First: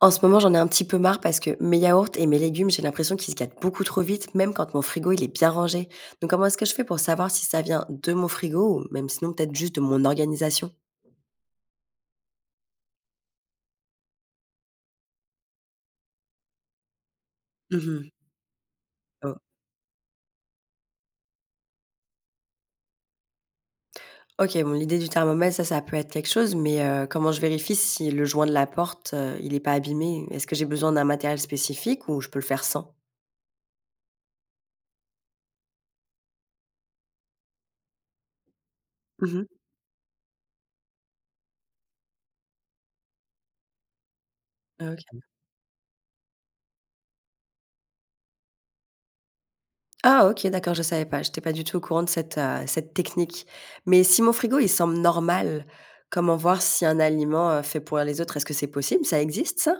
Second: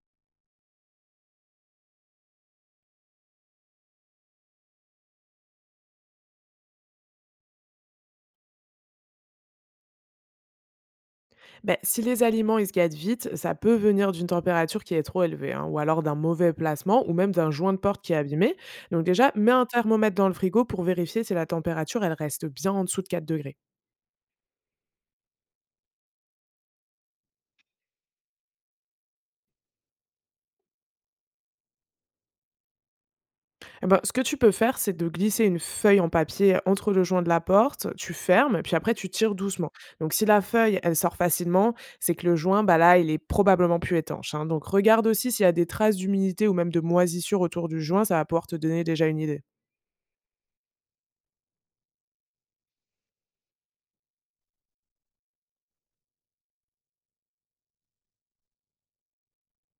En ce moment, j'en ai un petit peu marre parce que mes yaourts et mes légumes, j'ai l'impression qu'ils se gâtent beaucoup trop vite, même quand mon frigo il est bien rangé. Donc comment est-ce que je fais pour savoir si ça vient de mon frigo ou même sinon peut-être juste de mon organisation? Ben si les aliments ils se gâtent vite, ça peut venir d'une température qui est trop élevée, hein, ou alors d'un mauvais placement, ou même d'un joint de porte Mhm. qui est abîmé. Donc déjà, Oh. mets un thermomètre dans le frigo pour vérifier si la température elle reste bien en dessous de 4 degrés. OK, bon l'idée du thermomètre, ça peut être quelque chose, mais comment je vérifie si le joint de la porte, il est pas abîmé? Est-ce que j'ai besoin d'un matériel spécifique ou je peux le faire sans? Eh ben, ce que tu peux faire, c'est de glisser une feuille en papier entre le joint de la porte, tu fermes, puis après tu tires Mmh. doucement. Donc si la feuille elle sort facilement, c'est que le joint, bah là, il est probablement plus étanche, hein. Donc regarde OK. aussi s'il y a des traces d'humidité ou même de moisissure autour du joint, ça va pouvoir te donner déjà une idée. Ah OK, d'accord, je savais pas. J'étais pas du tout au courant de cette, cette technique. Mais si mon frigo, il semble normal, comment voir si un aliment, fait pourrir les autres? Est-ce que c'est possible? Ça existe ça?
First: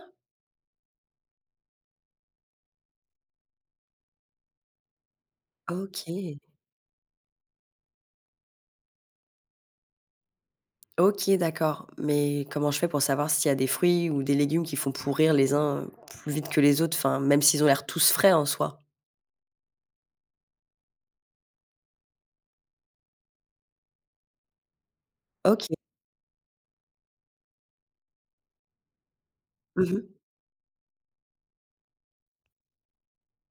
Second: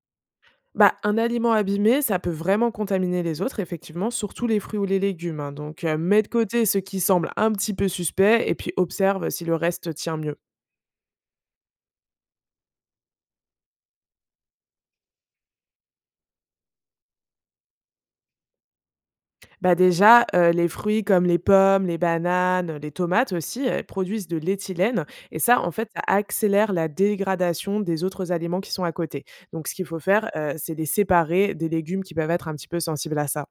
Bah, un aliment abîmé, ça peut vraiment contaminer les autres, effectivement, surtout les fruits ou les légumes, hein. Donc, mets de OK. côté ce qui semble un petit peu suspect et puis observe si le reste tient mieux. OK, d'accord. Mais comment je fais pour savoir s'il y a des fruits ou des légumes qui font pourrir les uns, plus vite que les autres? Enfin, même s'ils ont l'air tous frais en soi. Bah déjà, les fruits comme les pommes, les bananes, les tomates aussi produisent de l'éthylène et ça, OK. en fait, ça accélère la dégradation des autres aliments qui sont à côté. Donc, ce qu'il faut Mmh. faire, c'est les séparer des légumes qui peuvent être un petit peu sensibles à ça.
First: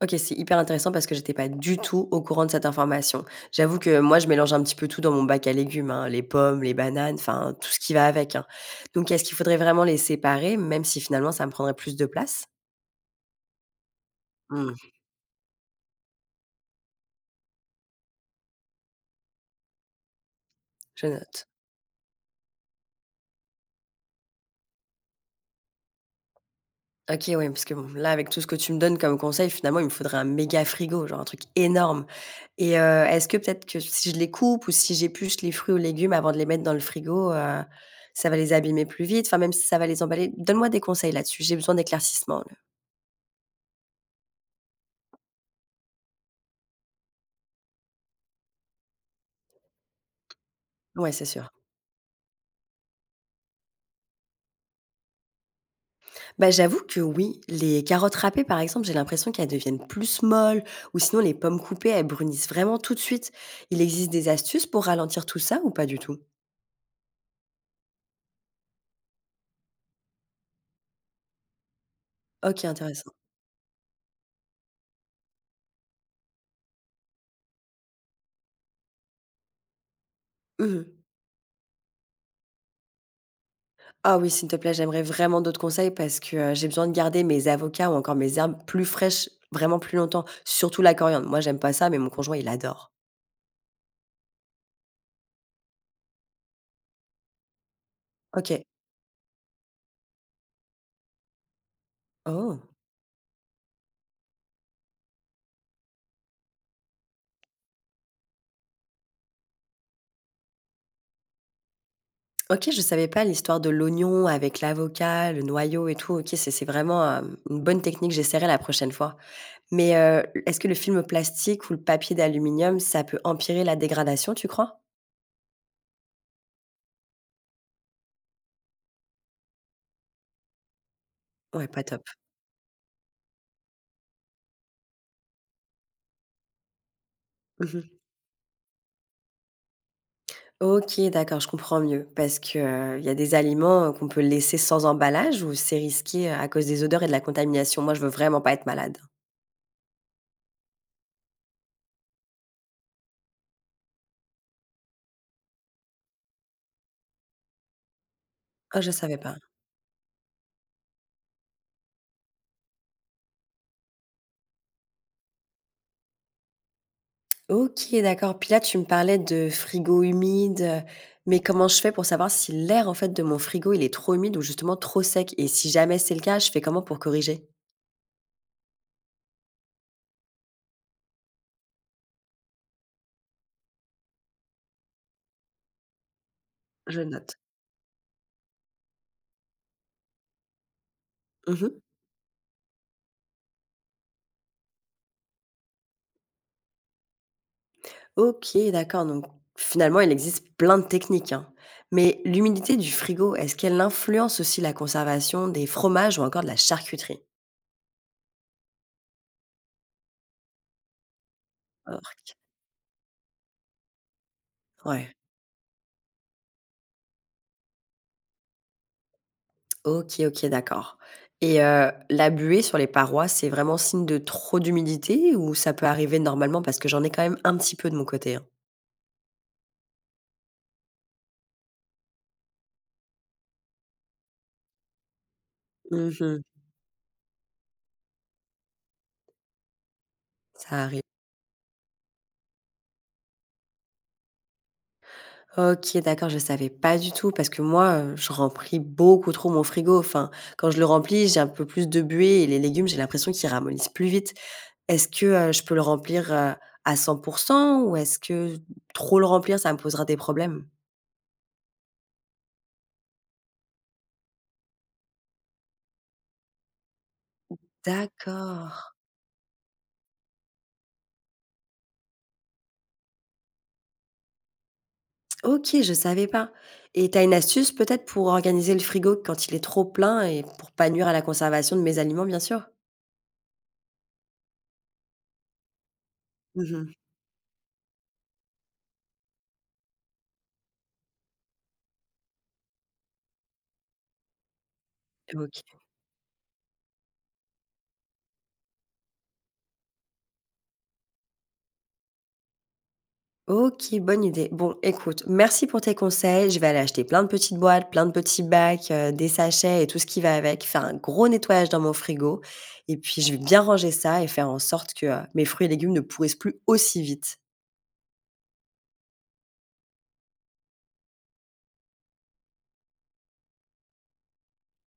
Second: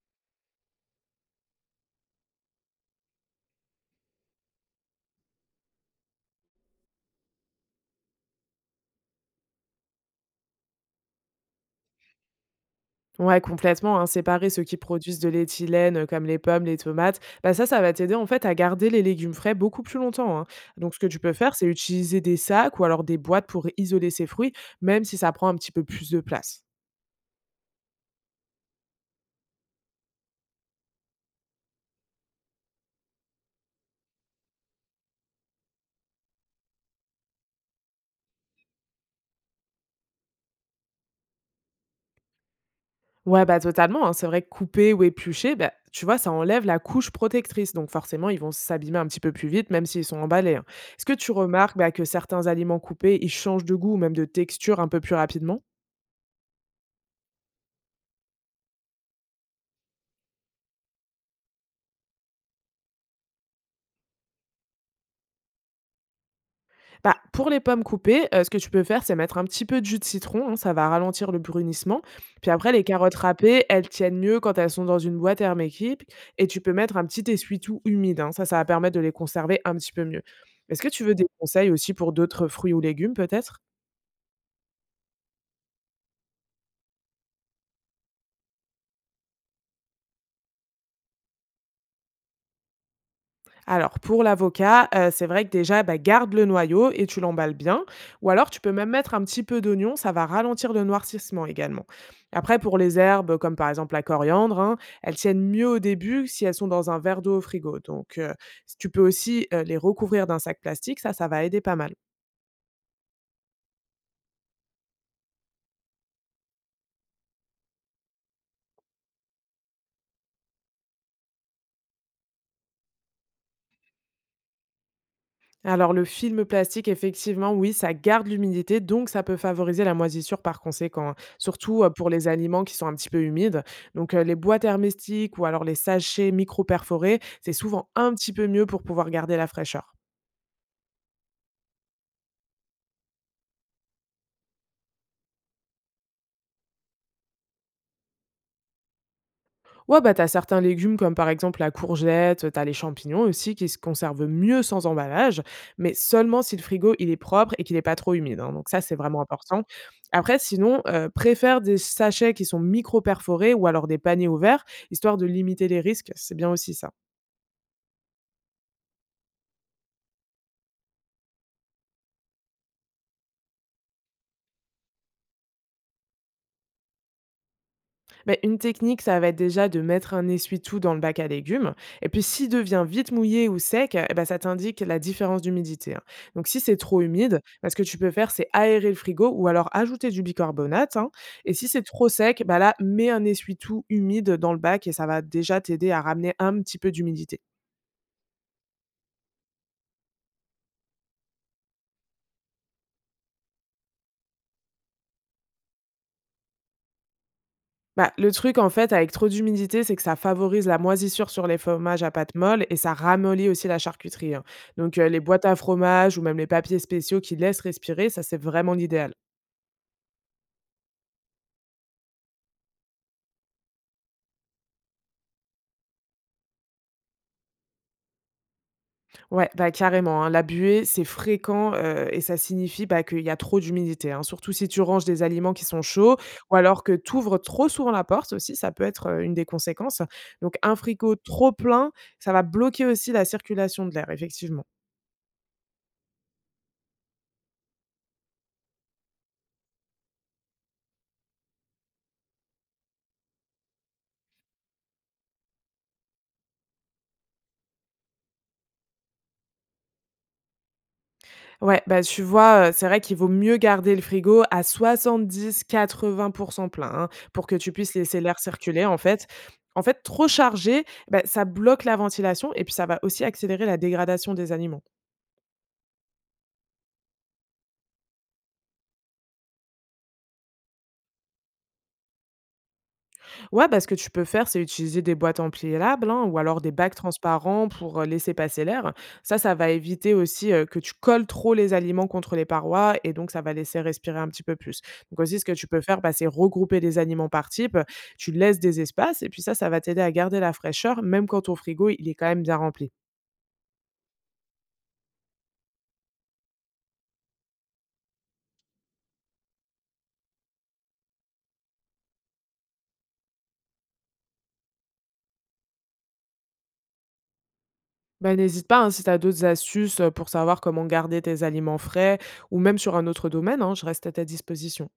OK, c'est hyper intéressant parce que j'étais pas du tout au courant de cette information. J'avoue que moi, je mélange un petit peu tout dans mon bac à légumes, hein, les pommes, les bananes, enfin tout ce qui va avec, hein. Donc est-ce qu'il faudrait vraiment les séparer, même si finalement ça me prendrait plus de place? Ouais, complètement, hein, séparer ceux Mmh, qui produisent de l'éthylène, comme les pommes, les tomates, bah, ça va t'aider, en fait, à garder les légumes frais beaucoup plus longtemps, hein. Donc ce je que tu peux note. faire, c'est utiliser des sacs ou alors des boîtes pour isoler ces fruits, même si ça prend un petit peu plus de place. OK, oui, parce que bon, là, avec tout ce que tu me donnes comme conseil, finalement, il me faudrait un méga frigo, genre un truc énorme. Et est-ce que peut-être que si je les coupe ou si j'épluche les fruits ou légumes avant de les mettre dans le frigo, ça va les abîmer plus vite? Enfin, même si ça va les emballer donne-moi des conseils là-dessus, j'ai besoin d'éclaircissement là. Ouais, bah, totalement, hein. C'est vrai que couper ou éplucher, bah, tu vois, ça enlève la couche protectrice. Donc, forcément, ils vont s'abîmer un petit peu plus vite, même s'ils sont emballés, hein. Est-ce Ouais, que c'est tu sûr. remarques, bah, que certains aliments coupés, ils changent de goût ou même de texture un peu plus rapidement? Bah, j'avoue que oui, les carottes râpées, par exemple, j'ai l'impression qu'elles deviennent plus molles ou sinon les pommes coupées, elles brunissent vraiment tout de suite. Il existe des astuces pour ralentir tout ça ou pas du tout? Bah, pour les pommes coupées, ce que tu peux faire, c'est mettre un petit peu de jus de citron, hein, ça va ralentir le brunissement. Puis OK, après, les intéressant. carottes râpées, elles tiennent mieux quand elles sont dans une boîte hermétique et tu peux mettre un petit essuie-tout humide, hein. Ça va permettre de les conserver un petit peu mieux. Est-ce Mmh. que tu veux des conseils aussi pour d'autres fruits ou légumes peut-être? Ah oui, s'il te plaît, j'aimerais vraiment d'autres conseils parce que, j'ai besoin de garder mes avocats ou encore mes herbes plus fraîches vraiment plus longtemps, surtout la coriandre. Moi, j'aime pas ça, mais mon conjoint, il adore. Alors pour l'avocat, c'est vrai que déjà, bah, garde le noyau et tu l'emballes bien ou alors tu OK. peux même mettre un petit peu d'oignon, ça va ralentir le noircissement également. Après Oh! pour les herbes, comme par exemple la coriandre, hein, elles tiennent mieux au début si elles sont dans un verre d'eau au frigo donc tu peux aussi, les recouvrir d'un sac plastique, ça va aider pas mal. OK, je savais pas l'histoire de l'oignon avec l'avocat, le noyau et tout. OK, c'est vraiment, une bonne technique, j'essaierai la prochaine fois. Mais est-ce que le film plastique ou le papier d'aluminium, ça peut empirer la dégradation, tu crois? Alors le film plastique, effectivement, oui, ça garde l'humidité, donc ça peut favoriser la moisissure par conséquent, hein. Ouais, pas surtout euh, top. pour les aliments qui sont un petit peu humides. Donc les boîtes hermétiques ou alors les sachets micro-perforés, c'est souvent Mmh. un petit peu mieux pour pouvoir garder la fraîcheur. OK, d'accord, je comprends mieux parce que, il y a des aliments, qu'on peut laisser sans emballage ou c'est risqué, à cause des odeurs et de la contamination? Moi, je veux vraiment pas être malade. Ouais, bah, t'as certains légumes comme par exemple la courgette, t'as les champignons aussi qui se conservent mieux sans emballage, mais seulement si le frigo il est propre et qu'il est pas trop humide, hein, donc Ah, ça je c'est savais vraiment pas. important. Après sinon, préfère des sachets qui sont micro-perforés ou alors des paniers ouverts, histoire de limiter les risques, c'est bien aussi ça. OK, d'accord. Puis là, tu me parlais de frigo humide, mais comment je fais pour savoir si l'air, en fait, de mon frigo, il est trop humide ou justement trop sec? Et si jamais c'est le cas, je fais comment pour corriger? Mais une technique, ça va être déjà de mettre un essuie-tout dans le bac à légumes. Et puis, s'il devient vite mouillé ou sec, eh ben, ça t'indique la différence d'humidité, hein. Donc, si c'est trop Je note. humide, ben, ce que tu peux faire, c'est aérer le frigo ou alors ajouter du bicarbonate, hein. Et si Mmh. c'est trop sec, bah là, mets un essuie-tout humide dans le bac et ça va déjà t'aider à ramener un petit peu d'humidité. OK, d'accord, donc finalement, il existe plein de techniques, hein. Mais l'humidité du frigo, est-ce qu'elle influence aussi la conservation des fromages ou encore de la charcuterie? Bah, le truc, en fait, avec trop d'humidité, c'est que ça favorise la moisissure sur les fromages à pâte Ork. molle et ça ramollit aussi la charcuterie, hein. Donc, Ouais. les boîtes à fromage ou même les papiers spéciaux qui laissent respirer, ça, c'est vraiment l'idéal. OK, OK, d'accord. Et la buée sur les parois, c'est vraiment signe de trop d'humidité ou ça peut arriver normalement? Parce que j'en ai quand même un petit peu de mon côté, hein. Ouais, bah, carrément, hein. La buée, c'est fréquent et ça signifie bah, qu'il y a trop d'humidité, hein. Surtout si tu ranges des aliments qui sont chauds Mmh. ou alors que tu ouvres trop souvent la porte aussi, ça peut être une des conséquences. Donc, un Ça arrive. frigo trop plein, ça va bloquer aussi la circulation de l'air, effectivement. OK, d'accord, je savais pas du tout parce que moi, je remplis beaucoup trop mon frigo. Enfin, quand je le remplis, j'ai un peu plus de buée et les légumes, j'ai l'impression qu'ils ramollissent plus vite. Est-ce que, je peux le remplir, à 100 ou est-ce que trop le remplir, ça me posera des problèmes? Ouais, bah, tu vois, c'est vrai qu'il vaut mieux garder le frigo à 70-80 plein, hein, pour que tu puisses laisser l'air D'accord. circuler, en fait. En fait, trop chargé, bah, ça bloque la ventilation et puis ça va aussi accélérer la dégradation des aliments. OK, je savais pas et tu as une astuce peut-être pour organiser le frigo quand il est trop plein et pour pas nuire à la conservation de mes aliments, bien sûr? Ouais, bah, ce que tu peux faire, c'est utiliser des boîtes en hein, ou alors des Mmh. bacs transparents pour laisser passer l'air. Ça va éviter aussi que tu colles trop les aliments contre les parois et donc ça va laisser respirer un petit peu plus. Donc aussi, ce que OK. tu peux faire, bah, c'est regrouper les aliments par type. Tu laisses des espaces et puis ça va t'aider à garder la fraîcheur même quand ton frigo, il est quand même bien rempli. OK, bonne idée. Bon, écoute, merci pour tes conseils. Je vais aller acheter plein de petites boîtes, plein de petits bacs, des sachets et tout ce qui va avec, faire un gros nettoyage dans mon frigo et puis je vais bien ranger ça et faire en sorte que, mes fruits et légumes ne pourrissent plus aussi vite. Bah, n'hésite pas hein, si tu as d'autres astuces pour savoir comment garder tes aliments frais ou même sur un autre domaine, hein, je reste à ta disposition.